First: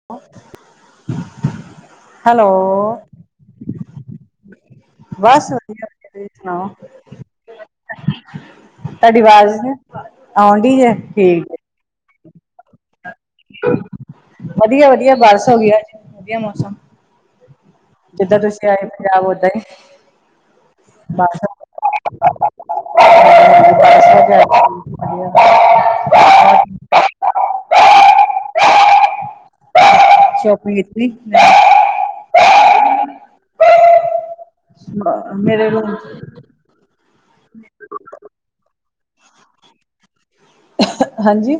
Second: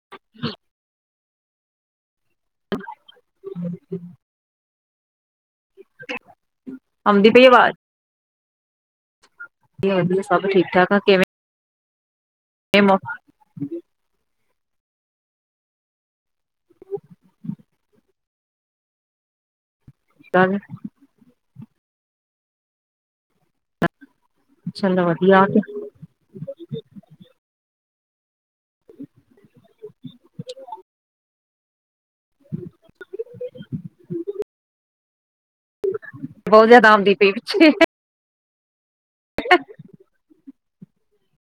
[unintelligible] Hello, ਬਸ ਵਧੀਆ। ਤੁਸੀ ਸੁਨਾਓ। ਆਉਂਦੀ ਪਈ ਆਵਾਜ਼ ਤਾਡੀ ਵਾਜ ਨੀ ਵਧੀਆ ਸਭ ਆਉਣ ਠੀਕ ਡਈ ਠਾਕ ਜੇ, ਆ ਕਿਵੇਂ ਠੀਕ। [unintelligible] ਵਦੀਆ-ਵਦੀਆ ਬਾਰਿਸ਼ ਹੋਗਈ ਵਧੀਆ ਮੌਸਮ। ਜਿੱਦਾਂ ਤੁਸੀਂ ਆਏ ਪੰਜਾਬ ਓਦਾਂ ਈ? [unintelligible] ਦਰਬਾਰ ਸੈਬ, ਦਰਬਾਰ ਸੈਬ ਜਾਨਾ? ਚਲੋ ਵਦੀਆ ਤੇ। [inaudible] ਸ਼ੋਪਿੰਗ ਕੀਤੀ? [inaudible] ਹਾਂ, ਮੇਰੇ ਰੂਮ ਬੋਤ ਜਾਦਾ ਆਮਦੀ ਪਏ ਪਿਛੇ। [unintelligible] ਹਾਂਜੀ।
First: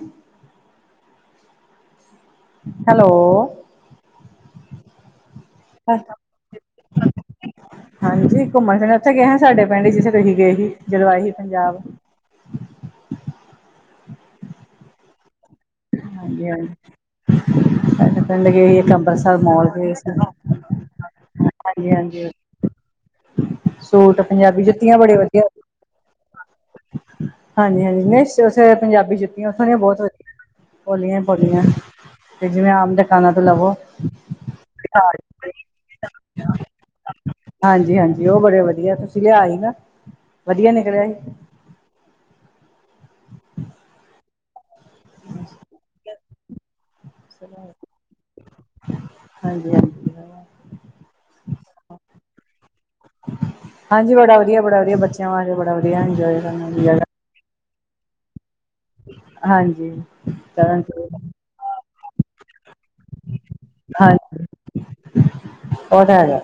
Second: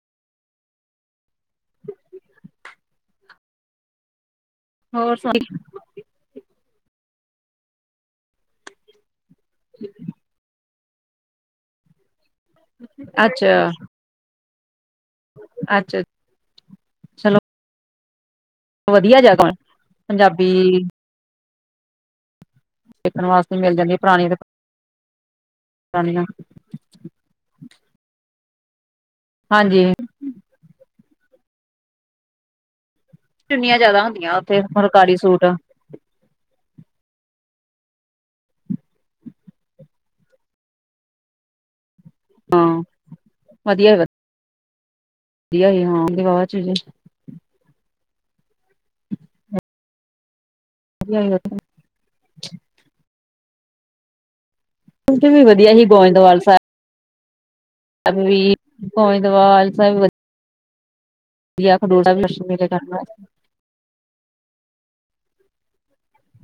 ਹੈਲੋ। ਹੋਰ ਸਾਰੇ ਹਾਂਜੀ, ਘੁੰਮਣ ਫਿਰਨ ਓਥੇ ਗਏ ਹਾਂ ਸਾਡੇ ਪਿੰਡ, ਜਿੱਥੇ ਤੁਸੀ ਗਏ ਸੀ ਜਦੋਂ ਆਏ ਸੀ ਪੰਜਾਬ। ਅੱਛਾ। ਅੱਛਾ। ਹਾਂਜੀ-ਹਾਂਜੀ ਚਲੋ [unintelligible] ਲਾਗੇ ਇੱਕ ਵਧੀਆ ਅੰਬਰਸਰ ਜਗ੍ਹਾ ਮੋਲ ਸੀ, ਪੰਜਾਬੀ ਹਾਂਜੀ-ਹਾਂਜੀ। ਦੇਖਣ ਵਾਸਤੇ ਮਿਲ ਜਾਂਦੀ ਸੂਟ, ਪੁਰਾਣੀਆਂ ਤੇ ਪੰਜਾਬੀ ਜੁੱਤੀਆਂ ਬੜੇ ਵਧੀਆ। ਪੁਰਾਣੀਆਂ ਹਾਂਜੀ-ਹਾਂਜੀ, ਨਈ ਓਥੇ ਪੰਜਾਬੀ ਜੁੱਤੀਆਂ ਓਥੋ ਦੀਆਂ ਹਾਂਜੀ ਬੋਤ ਵਦੀਆ। ਪੋਲੀਆਂ ਈ ਪੋਲੀਆਂ ਤੇ ਜਿਵੇਂ ਆਮ ਦੇ ਦੁਕਾਨਾਂ ਤੋ ਲਵੋ ਚੁੰਨੀਆਂ ਜਿਆਦਾ ਹੁੰਦੀਆਂ ਉੱਥੇ ਫੁਲਕਾਰੀ ਸੂਟ ਹਾਂਜੀ-ਹਾਂਜੀ, ਓ ਬੜੇ ਵਧੀਆ ਤੁਸੀ ਲਿਆ ਸੀ ਨਾ ਵਧਦੀਆ ਨਿਕਲਿਆ ਹੀ। ਹਾਂ, ਵਦੀਆ ਗੱਲ। ਵਦੀਆ ਹੀ ਹੋਵਾਂਗੇ ਵਾਵਾ ਚੇਰ ਦੇ। ਹਾਂਜੀ-ਹਾਂਜੀ। ਵਧੀਆ ਹਾਂਜੀ, ਬੜਾ ਵਧੀਆ, ਬੜਾ ਵਧੀਆ, ਉਥੇ ਬੱਚਿਆਂ ਵੀ ਵਾਸਤੇ ਬੜਾ ਹੀ ਵਧੀਆ ਇੰਜੋਏ ਕਰਨਾ। ਅ ਵੀ ਗੋਇੰਦਵਾਲ ਹਾਂਜੀ, ਤਰਨ ਤੁਰਨ ਖਡੋਸਾ ਵੀ ਮੇਲੇ ਕਰ ਹਾਂਜੀ। ਉਹ ਹੈ ਗਾ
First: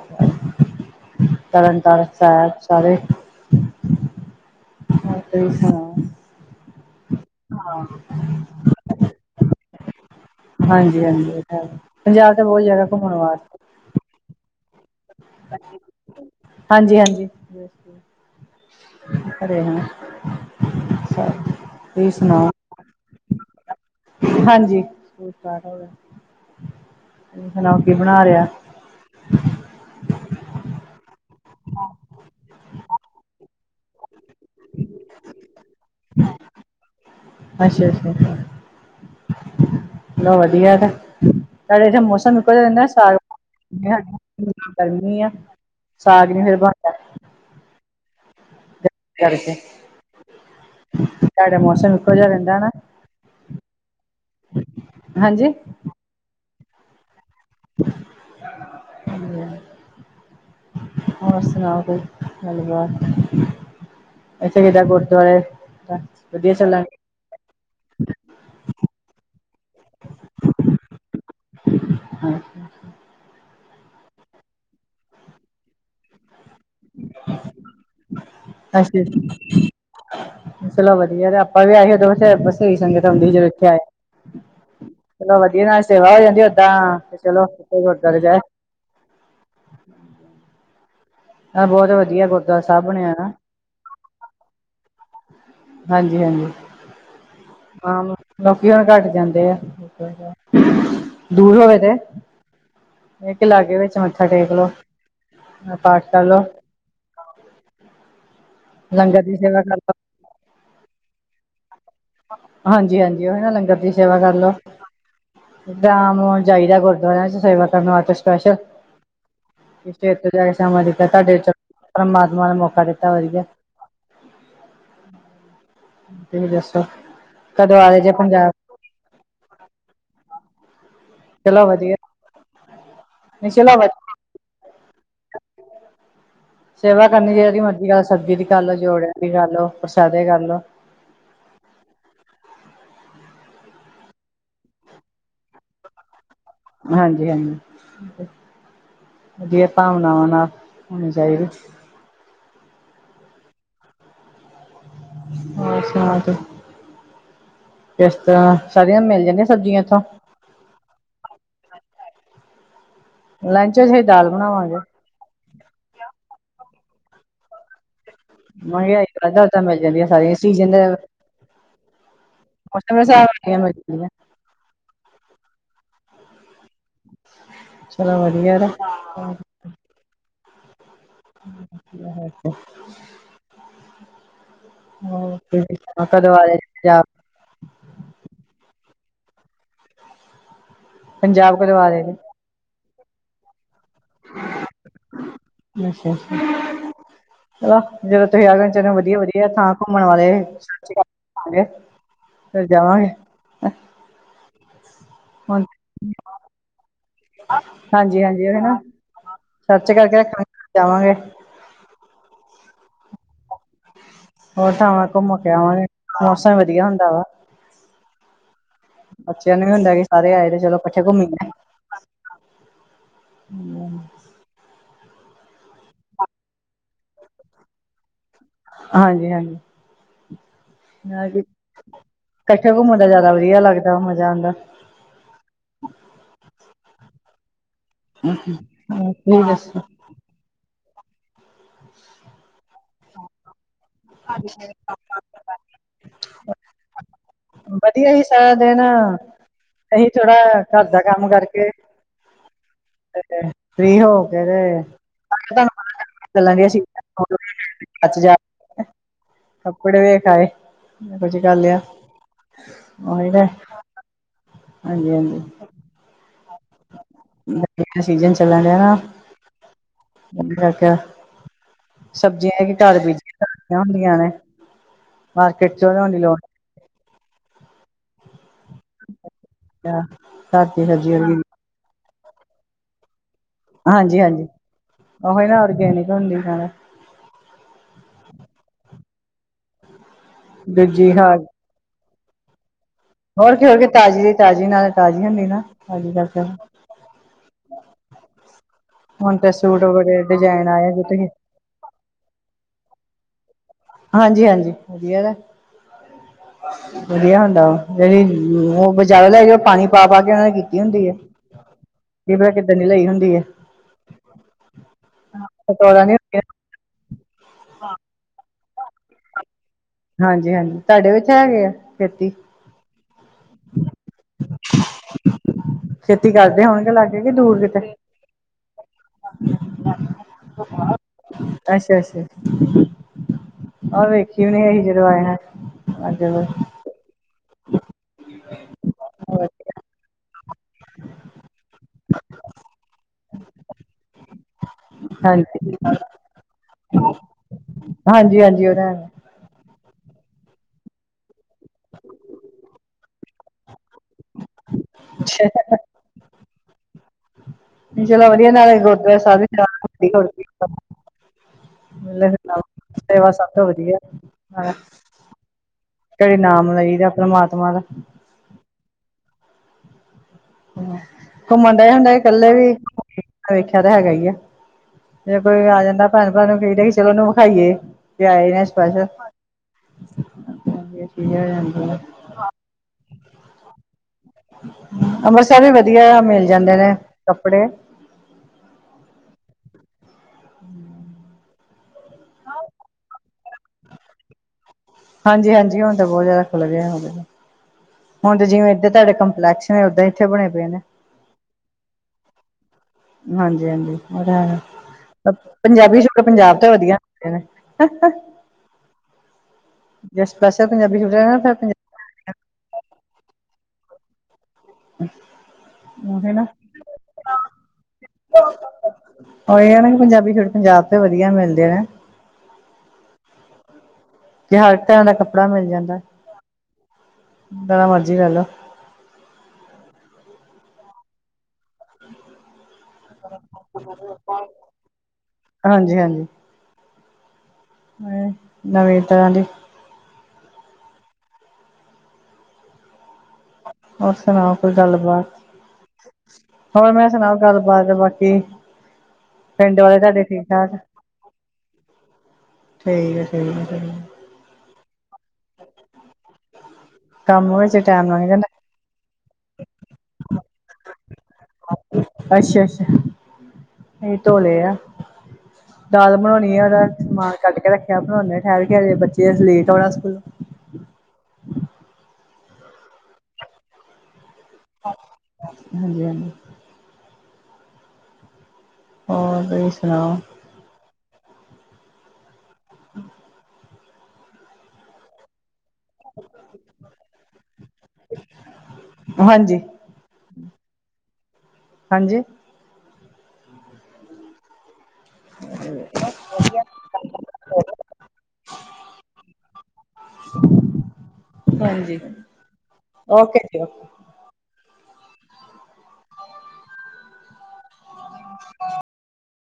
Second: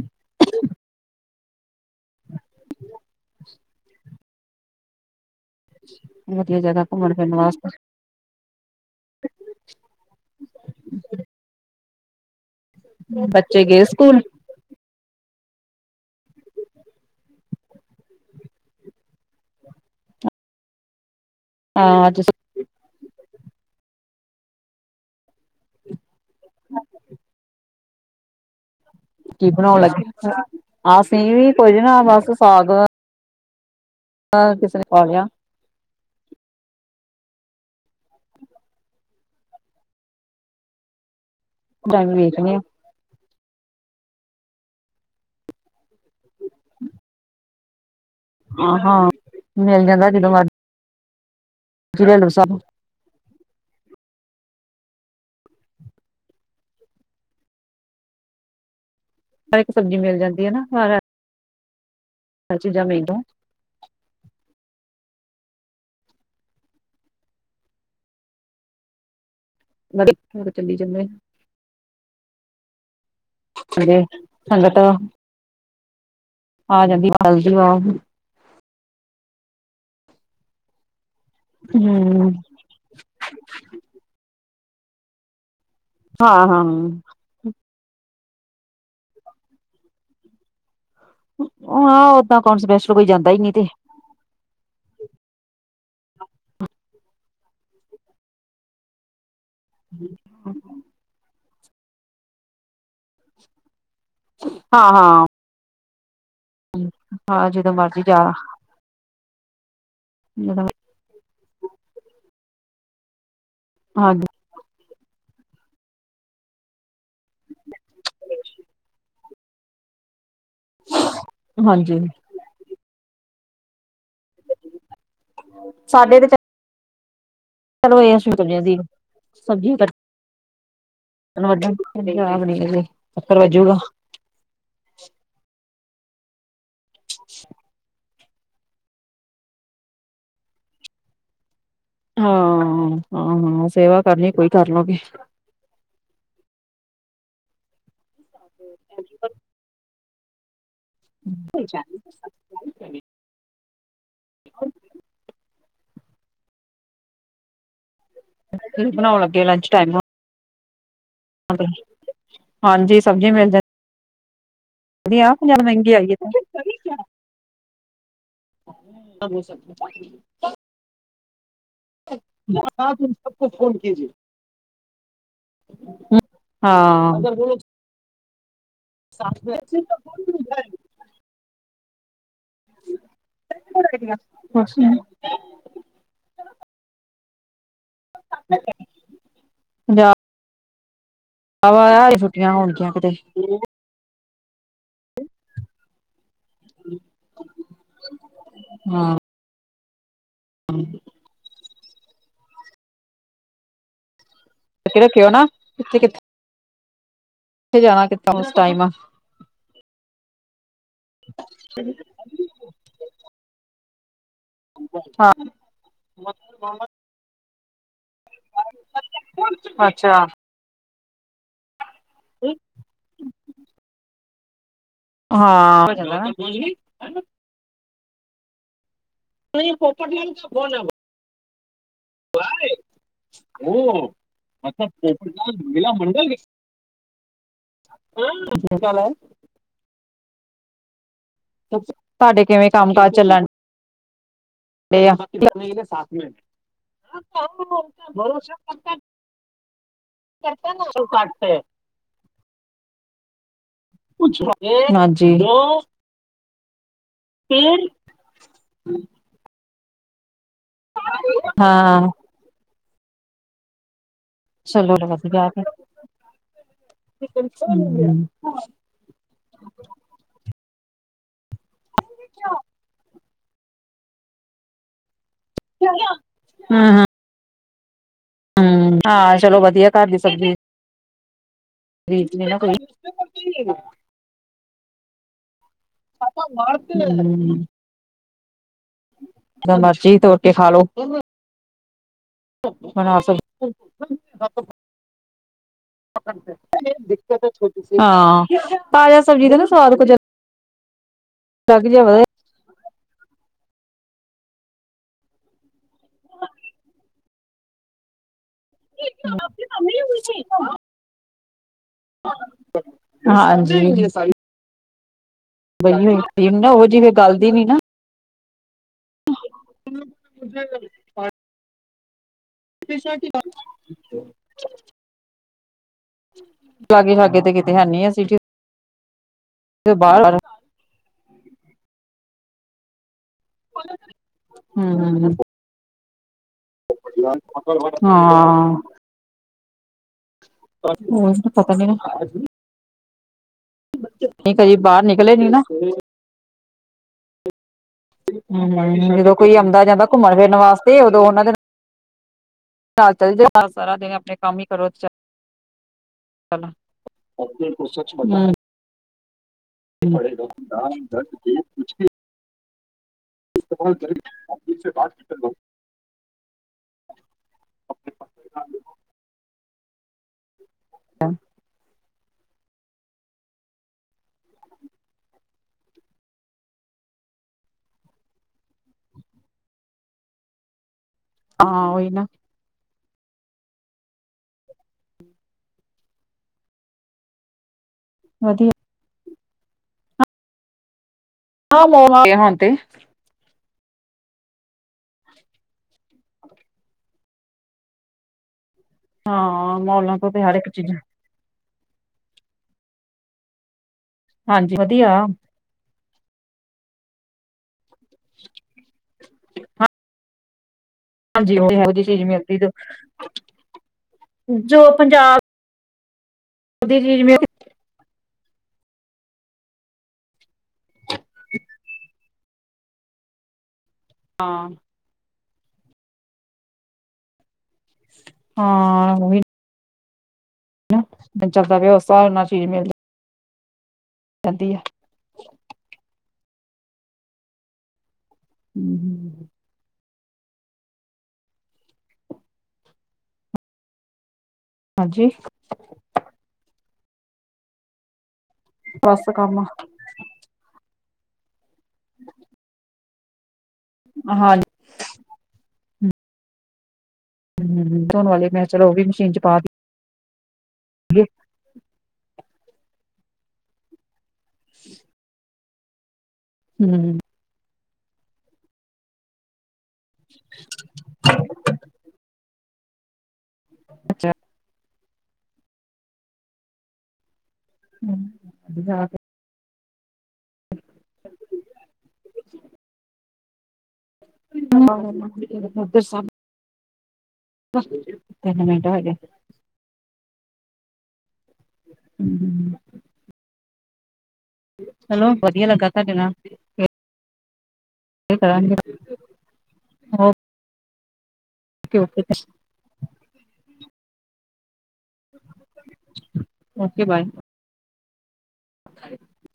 ਤਰਨ ਤਾਰਨ ਸਾਹਿਬ ਸਾਰੇ। ਹੋਰ ਪਾਈ ਸੁਣਾ ਵਧੀਆ ਜਗ੍ਹਾ ਘੁੰਮਣ ਫਿਰਨ ਵਾਸਤੇ। ਹਾਂਜੀ, ਹਾਂਜੀ ਉਹ ਤਾਂ ਹੈ ਪੰਜਾਬ ਤਾਂ ਬਹੁਤ ਜਿਆਦਾ ਘੁੰਮਣ ਵਾਸਤੇ। ਬੱਚੇ ਗਏ ਸਕੂਲ। ਹਾਂਜੀ, ਹਾਂਜੀ। ਬੱਸ ਅਰੇ ਹਨ ਸਬ ਹਾਂ ਤੁਸੀਂ ਅੱਜ ਸੁਣਾਓ। ਹਾਂਜੀ। ਤੁਸੀ ਸੁਣਾਓ ਕਿ ਬਣਾ ਰਿਹਾ। ਕੀ ਬਣਾਉਣ ਲੱਗੇ ਅਸੀਂ ਵੀ ਕੁੱਝ ਨਾ ਬਸ ਸਾਗ ਕਿਸੇ ਨੇ ਪਾ ਲਿਆ। ਅੱਛਾ, ਅੱਛਾ। ਚਲੌ ਵਧੀਆ ਨਾ, ਨਾਲੇ ਇੱਥੇ ਟਾਈਮ ਮੌਸਮ ਇਕੋ ਵੇਖਣੇ ਜਿਹਾ ਰਹੰਦਾ ਸਾਗ਼ ਗਰਮੀ ਆ ਸਾਗ ਨੀ ਫੇਰ ਬਨਦਾ। ਹਾਂ, ਹਾਂ ਮਿਲ ਜਾਂਦਾ ਜਦੋਂ ਮਰਜ਼ ਤੁਹਾਡਾ ਮੌਸਮ ਇਹੋ ਜਿਹਾ ਰਹਿੰਦਾ ਨਾ ਹਾਂਜੀ। [inaudible] ਹਰ ਇੱਕ ਸਬਜ਼ੀ ਮਿਲ ਜਾਂਦੀ ਹੈ ਤਾਂ ਕਰਕੇ ਹੋਰ ਸੁਣਾਓ ਤੁਸੀ ਗੱਲ ਬਾਤ ਅੱਛਾ ਕੀਦਾ ਗੁਰਦੁਆਰੇ ਵਧੀਆ ਚੱਲਾਂਗੇ ਵਰ ਚੱਲੀ ਜਾਂਦਾ ਆ। ਚੱਲੋ ਸੰਗਤ ਆ ਜਾਂਦੀ ਆ ਅੱਛਾ। ਚਲੋ ਵਧੀਆ ਯ ਆਪਾਂ ਵੀ ਆਈਏ ਹਮ ਤਾਂ ਬਸ ਇਹ ਸੰਗਤ ਦ ਵੇਖਿਆ ਹੈ। ਚਲੋ ਵਧੀਆ ਨਾਲ ਸੇਵਾ ਹੋ ਹਾਂ ਜਾਂਦੀ ਹਾਂ ਓਦਾਂ ਤੇ ਚਲੋ ਜਾ ਆ ਬਹੁਤ ਹਾਂ ਵਧੀਆ ਓਦਾਂ ਕੌਣ ਗੁਰਦੁਆਰਾ ਸਾਹਿਬ ਸਪੈਸ਼ਲ ਕੋਈ ਬਣਿਆ ਨਾ ਜਾਂਦਾ ਈ ਨੀ ਤੇ ਹਾਂਜੀ, ਹਾਂਜੀ। ਹਾਂ, ਲੋਕੀ ਹੁਣ ਘੱਟ ਜਾਂਦੇ ਆ। ਦੂਰ ਉਹਵੇ ਤੇ ਇੱਕ ਲਾਗੇ ਵਿੱਚ ਮੱਥਾ ਟੇਕ ਲੋ ਹਾਂ ਹਾਂ ਪਾਠ ਕਰ ਲੋ। ਹਾਂ ਜਦੋਂ ਮਰਜੀ ਜਾ। ਲੰਗਰ ਦੀ ਸੇਵਾ ਕਰਲੋ ਜ ਹਾਂਜੀ, ਹਾਂਜੀ। ਉਹ ਨਾ ਲੰਗਰ ਦੀ ਸੇਵਾ ਹਾਂਜੀ ਕਰਲੋ। ਸ਼ਾਮ ਨੂੰ ਜਿਯੇਦਾ ਗੁਰਦੁਆਰਿਆਂ ਚ ਸੇਵਾ ਕਰਨ ਵਾਸਤੇ ਸਪੈਸ਼ਲ। ਸਵੇਰ ਤੋਂ ਜਾ ਕੇ ਸਮਾਂ ਦਿੱਤਾ ਤੁਹਾਡੇ ਹਾਂਜੀ ਪਰਮਾਤਮਾ ਨੇ ਮੌਕਾ ਦਿੱਤਾ ਵਧੀਆ। ਹਾਂ। ਤੁਹੀ ਦੱਸੋ ਕਦੋਂ ਆ ਰੇ ਚਲੋ ਜੇ ਇਹ ਪੰਜਾਬ? ਸਬਜ਼ੀਆਂ ਦੀ ਚਲੋ ਵਧੀਆ ਨਹੀਂ ਚਲੋ ਵ [unintelligible] ਸੇਵਾ ਕਰਨੀ ਜੇੜੀ ਮਰਜ਼ੀ ਕਰ ਸਬਜੁ ਦੀ ਕਰ ਲੋ, ਜੋੜਿਆਂ ਦੀ ਕਰ ਲੋ, ਪ੍ਰਸਾਦੇ ਕਰ ਲੋ। ਹਾਂ-ਹਾਂ-ਹਾਂ। ਸੇਵਾ ਕਰਨੀ, ਕੋਈ ਕਰ ਲੋ ਬੀ ਹਾਂਜੀ-ਹਾਂਜੀ। ਵਧੀਆ ਭਾਵਨਾਵਾਂ ਨਾਲ ਹੋਣੀ ਚਾਹੀਦੀ [unintelligible] [inaudible] ਹੋਰ ਸੁਨਾੳ, ਕਿਸ ਤਰਾਂ, ਕੀ ਸਾਰੀਆਂ ਬਣਾਉਣ ਮਿਲ ਲੱਗੇ ਜਾਂਦੀਆਂ ਲੰਚ ਸਬਜੀਆਂ ਟਾਈਮ ਏਥੋਂ। ਹਾਂਜੀ। ਸਬਜ਼ੀ ਮਿਲ ਜ ਅਸੀ ਦਾਲ ਬਨਾਵਾਂਗੇ ਸਾਡੀ ਆਪ ਪੰਜਾਹ ਰੁਪਏ ਮਹੰਗੀ ਆਈ ਏ ਮਹੰਗਾਈ ਏਦਾਂ ਏਦਾਂ ਮਿਲ ਜਾਂਦੀਆਂ ਸਾਰੀਆਂ ਸੀਜਨ ਦੇ ਮੌਸਮ ਦੇ ਹਿਸਾਬ ਨਾਲ ਮਿਲ ਜਾਂਦੀਆਂ [unintelligible] ਹਾਂ ਚਲੋ ਵਧੀਆ ਵਾ। ਸ [unintelligible] [unintelligible] [unintelligible] ਕਦੋਂ ਆ ਰੇ ਪੰਜਾਬ? [unintelligible] ਪੰਜਾਬ ਕਦੋਂ ਆ ਰਹੇ ਆਵਾਂਗੇ ਛੁੱਟੀਆਂ ਹੋਨਗੀਆਂ ਕਿਤੇ [inaudible] [inaudible] ਜੇ ਅੱਛਾ, ਜਦੋਂ ਤੁਸੀ ਆਜੋ ਏਥੇ ਹਾਂ ਵਧੀਆ- ਵਧੀਆ ਥਾਂ ਘੁੰਮਣ ਵਾਲੇ। [unintelligible] ਫੇਰ ਜਾਵਾਂਗੇ ਰੱਖਿਓ ਨਾ ਕਿੱਥੇ-ਕਿਥੇ ਹਾਂਜੀ-ਹਾਂਜੀ। ਉਸ ਹੁਨੇ ਨਾ ਟਾਈਮ ਚਾਚੇ ਘਰ ਆਂਵਾਂਗੇ [unintelligible] ਹੋਰ ਥਾਵਾਂ ਹਾਂ ਘੁੰਮ ਕੇ ਆਵਾਂਗੇ, ਮੌਸਮ ਵਧੀਆ ਹੁੰਦਾ ਵਾ। ਬੱਚੇਆਂ ਨੂੰ ਵੀ ਹੁੰਦਾ ਕਿ ਅੱਛਾ ਸਾਰੇ ਆਏ ਦੇ ਚਲੋ ਕੱਠੇ ਘੁੰਮੀਏ। [inaudible] ਹਾਂ ਹਾਂਜੀ- ਹਾਂਜੀ। [unintelligible] ਕੱਠੇ ਘੁੰਮਣ ਦਾ ਜਾਦਾ ਵਧੀਆ ਲੱਗਦਾ ਵਾ, ਮਜਾ ਆਂਦਾ। [unintelligible] [unintelligible] ਤਾਡੇ ਕਿਵੇਂ ਕੰਮ ਕਾਜ ਚੱਲਣ ਹਾਂਜੀ। [unintelligible] ਵਧੀਆ ਜੀ, ਸਾਰਾ ਦਿਨ ਅਸੀਂ ਥੋੜਾ ਘਰ ਦਾ ਕੰਮ ਕਰਕੇ ਫਰੀ ਹੋ ਕੇ ਤੇ [unintelligible] ਕਰ ਲੇਆ, ਹਾਂ ਉਈ ਤੇ ਹਾਂਜੀ ਹਾਂਜੀ [unintelligible] ਹੂੰ [unintelligible] ਸੀਜਨ ਚੱਲਣ ਡਹਾ ਨਾ [unintelligible] ਸਬਜ਼ੀਆਂ ਐਹੀਂ ਘਰ ਬੀਜੀਆਂ ਹੁੰਦੀਆਂ ਨੇ ਮਾਰਕੀਟ ਚ ਲਿਆਉਣ ਦੀ ਲੋੜ ਹਾਂ ਹਾਂ ਹਮ ਹਾਂ ਚਲੋ ਵਧੀਆ ਘਰ ਦੀ ਸਬਜ਼ੀ ਦੀ ਸਬਜ਼ੀ ਵਰਗੀ ਰੀਤ ਨਹੀਂ ਨਾ ਕੋਈ ਹਾਂਜੀ ਹਾਂਜੀ ਉਹੀ ਨਾ ਔਰਗੈਨਿਕ ਹੁੰਦੀ ਹਾਂ ਹਮਮਮ ਜਦੋਂ ਮਰਜ਼ੀ ਤੋਰ ਬਿੱਜੀ ਘਰ ਬਣਾ ਸਬ ਹੋਰ ਕੀ ਹੋਰ ਕਿ ਤਾਜ਼ੀ ਤਾਜ਼ੀ ਨਾਲ ਤਾਜ਼ੀ ਹੁੰਦੀ ਨਾ ਹਾਂਜ਼ੀ ਬੱਸ ਫੇਰ [unintelligible] ਹਾਂ ਤਾਜ਼ਾ ਸਬਜ਼ੀ ਦਾ ਨਾ ਸਵਾਦ ਕੁੱਝ ਡਜੈਣ ਆਯਾ [unintelligible] ਲੱਗ ਜਾ ਵ ਹਾਂਜੀ ਹਾਂਜੀ ਵਧੀਆ ਨਾ ਵਧਿਆ ਹੁੰਦਾ ਵ ਜਿਹੜੀ ਉਹ ਬਜ਼ਾਰੋਂ ਲੈ ਕੇ ਆਉ ਪਾਣੀ ਪਾ ਪਾ ਕੇ ਉਣਾਣੇ ਕੀਤੀ ਹੁੰਦੀ ਹੈ ਕਿ ਪਤਾ ਕਿੱਦਾਂ ਦੀ ਲਈ ਹੁੰਦੀ ਏ ਹਾਂਜੀ [unintelligible] ਔਹੋ ਜੀ ਫੇ ਗੱਲਦੀ ਨੀ ਨਾ ਹਾਂਜੀ ਹਾਂਜੀ ਤਾਡੇ ਵਿੱਚ ਹੈਗੇ ਐ ਖੇਤੀ ਤੁਸੀ ਅੱਜ ਕੀ ਪਾਣਾ ਖੇਤੀ ਕਰਦੇ ਹੋਣਗੇ ਲਾਗੇ ਕਿ ਸ਼ਾਗੇ ਤੇ ਦੂਰ ਕਿਤੇ ਹੈ ਨੀ ਐ ਸੀਟੀ ਤੋਂ ਬਾਹਰ ਲਗ ਐਸੇ ਐਸੇ ਐ ਵੇਖੀ ਵੀ ਨੀ ਅਹੀ ਜਦੋਂ ਆਏ ਹਮ ਨੇ ਅੱਜ ਹੋਹ ਹਾਂ ਹੋਰ ਤੇ ਪਤਾ ਨਹੀਂ ਨਹੀਂ ਕਈ ਬਾਰ ਹਾਂਜ ਹਾਂਜੀ ਹਾਂਜੀ ਔ ਤਾਂ ਹੈਗਾ ਹਮ ਜਦੋਂ ਕੋਈ ਆਉਂਦਾ ਜਾਂਦਾ ਘੁੰਮਣ ਫਿਰਨ ਵਾਸਤੇ ਔਦੋਂ ਔਨਾਂ ਦੇ ਨਾ [unintelligible] ਆਂਪਾ ਸਾਰਾ ਦਿਨ ਆਪਣੇ ਕੰਮ ਈ ਕਰੋ ਤੇ ਚਲੋ ਵਦਿਆ ਹੂੰ, ਸਾਰੇ ਗੁਰਦਵਾਰੇ ਸੈਬ ਵੀ ਨਾਲ [unintelligible] ਸੇਵਾ ਸਬ ਤੋਂ ਵਧੀਆ ਹੈ ਕਦੇ ਨਾਮ ਲਈ ਦੈ ਪਰਮਾਤਮਾ ਦਾ ਘੂੰਮਣ ਡਯੇ ਹੁੰਦੇ ਈ ਕੱਲੇ ਵੀ ਵੇਖਿਯਾ ਤਾਂ ਹੈਗਾ ਈ ਐ ਜੇ ਕੋਈ ਆ ਜਾਂਦਾ ਭੈਣ ਭਰਾ ਨੂੰ ਕਈ ਦਾ ਹੈ ਕੀ ਚਲੋ ਉਹਨੂੰ ਵਿਖਾਈਏ ਐ ਆਏ ਐ ਸਪੈਸ਼ਲ ਵਧੀਆ ਠੀਕ ਹੈ ਹਾਂ ਚਲੋ ਉਹੀ ਨਾ ਅੰਮ੍ਰਿਤਸਰ ਵੀ ਵਦਿਆ ਆ ਮਿਲ ਜਾਂਦੇ ਨੇ ਕੱਪੜੇ ਵਧੀਆ [unintelligible] ਪਏ ਹੋਣ ਤੇ ਹਂਜੀ ਹਂਜੀ ਹੁਣ ਤਾਂ ਬੋਤ ਜਾਦਾ ਖੁੱਲ ਗਿਆ ਹੈਗਾ ਹੁਣ ਤੇ ਜਿਵੇਂ ਏਦਰ ਤੁਹਾਡੇ ਕੰਪਲੈਕਛ ਹਾਂ ਔਦਾਂ ਹੀ ਮੋਲਾਂ ਐਥੇ ਤੋਂ ਤੇ ਬਣੇ ਹਰ ਪਏ ਇੱਕ ਨੇ ਚੀਜ਼ ਹਾਂਜੀ ਹਾਂਜੀ ਔ ਤਾਂ ਹੈਗਾ ਹਾਂਜੀ ਵਧੀਆ [unintelligible] ਪੰਜਾਬੀ ਛੂਟ ਪੰਜਾਬ ਤੋਂ ਵਧੀਆ ਹੁੰਦੇ ਨੇ ਜੈ ਸਪੈਸ਼ਲ ਪੰਜਾਬੀ ਸੂਟ ਨਾ ਫਿਰ ਹਾਂਜੀ, ਓ ਤੇ ਹੈ ਪੰਜਾਬ ਬੋਤੀ ਚੀਜ਼ ਮਿਲਦੀ ਜੋ ਜੋ, ਪੰਜਾਬ ਔ ਹੈਨਾ ਹਵੇਲੀ ਜਿਵੇਂ ਓਇਓ ਨਾ, ਪਂਜਾਬੀ ਜੇੜੇ ਪੰਜਾਬ ਤੋ ਵਧੀਆ ਮਿਲਦੇ ਨੇ। ਤੇ ਹਾਂ ਹਰ ਤਰ੍ਹਾਂ ਦਾ ਕੱਪੜਾ ਮਿਲ ਜਾਂਦਾ ਜੇੜਾ ਮਰਜੀ਼ ਲੈ ਲੋ। ਹਾਂ ਓਈ ਹੈਨਾ ਬੱਚਿਆਂ ਬਾਰੇ ਓਸ‌ ਸਾਬ ਨਾਲ ਚੀਜ਼ ਮਿਲਦੀ [inaudible] ਵਧੀਆ। ਹਂਜੀ-ਹਾਂਜੀ। ਮੈਂ ਨਵੀਂ ਤਰਾ ਦੀ ਹੂੰ ਹੋਰ ਸੁਣਾਓ ਕੋਈ ਹਾਂਜੀ ਗੱਲ-ਬਾਤ। ਹੋਰ ਮੈ ਸੁਣਾਓ ਗੱਲਬਾਤ ਬਾਕੀ ਬਸ ਕੰਮ ਪਿੰਡ ਵਾਲੇ ਤੁਆਡੇ ਠੀਕ ਬਸ ਹਮ [inaudible] ਠੀਕ-ਠੀਕ-ਠੀਕ। ਹਾਂਜ ਕੰਮ ਵਿੱਚ ਹੂੰ ਟੈਮ ਲੰਘ ਧੋਣ ਵਾਲੀ ਜਾਂਦਾ। ਮੈਂ ਚਲੋ ਓ ਵੀ ਮਸ਼ੀਨ ਚ ਪਾਕੇ ਅੱਛਾ-ਅੱਛਾ, ਨਈ ਧੋਲੇ ਐ। ਦਾਲ ਬਣਾਓਣੀ ਆ ਓਦਾ ਹੂੰ ਸਮਾਨ ਕੱਟ ਕੇ ਰੱਖਿਆ ਬਣਾਓਣੇ ਠੈਰ ਕੇ ਹਜੇ ਬੱਚੇ ਲੇਟ ਆਓਣਾ ਸਕੂਲਓ। ਅੱਛਾ। ਹਾਂਜੀ-ਹਾਂਜੀ। ਹੂੰ ਅੱਜ ਦਾ। ਹੋਰ ਤੁਸੀਂ ਸੁਣਾਓ। [inaudible] ਹੂੰ। [inaudible] ਤਿੰਨ ਮਿੰਟ ਹੋਗੇ। ਹਾਂਜੀ ਹਾਂਜੀ ਚਲੋ ਵਧੀਆ ਲੱਗਾ ਤੁਆਡੇ ਨਾਲ ਤੇ ਕਰਂਗੇ। ਓਕੇ ਹਾਂਜੀ ਓਕੇ ਓਕੇ ਜੀ ਓਕੇ। Okay bye. [unintelligible] [inaudible]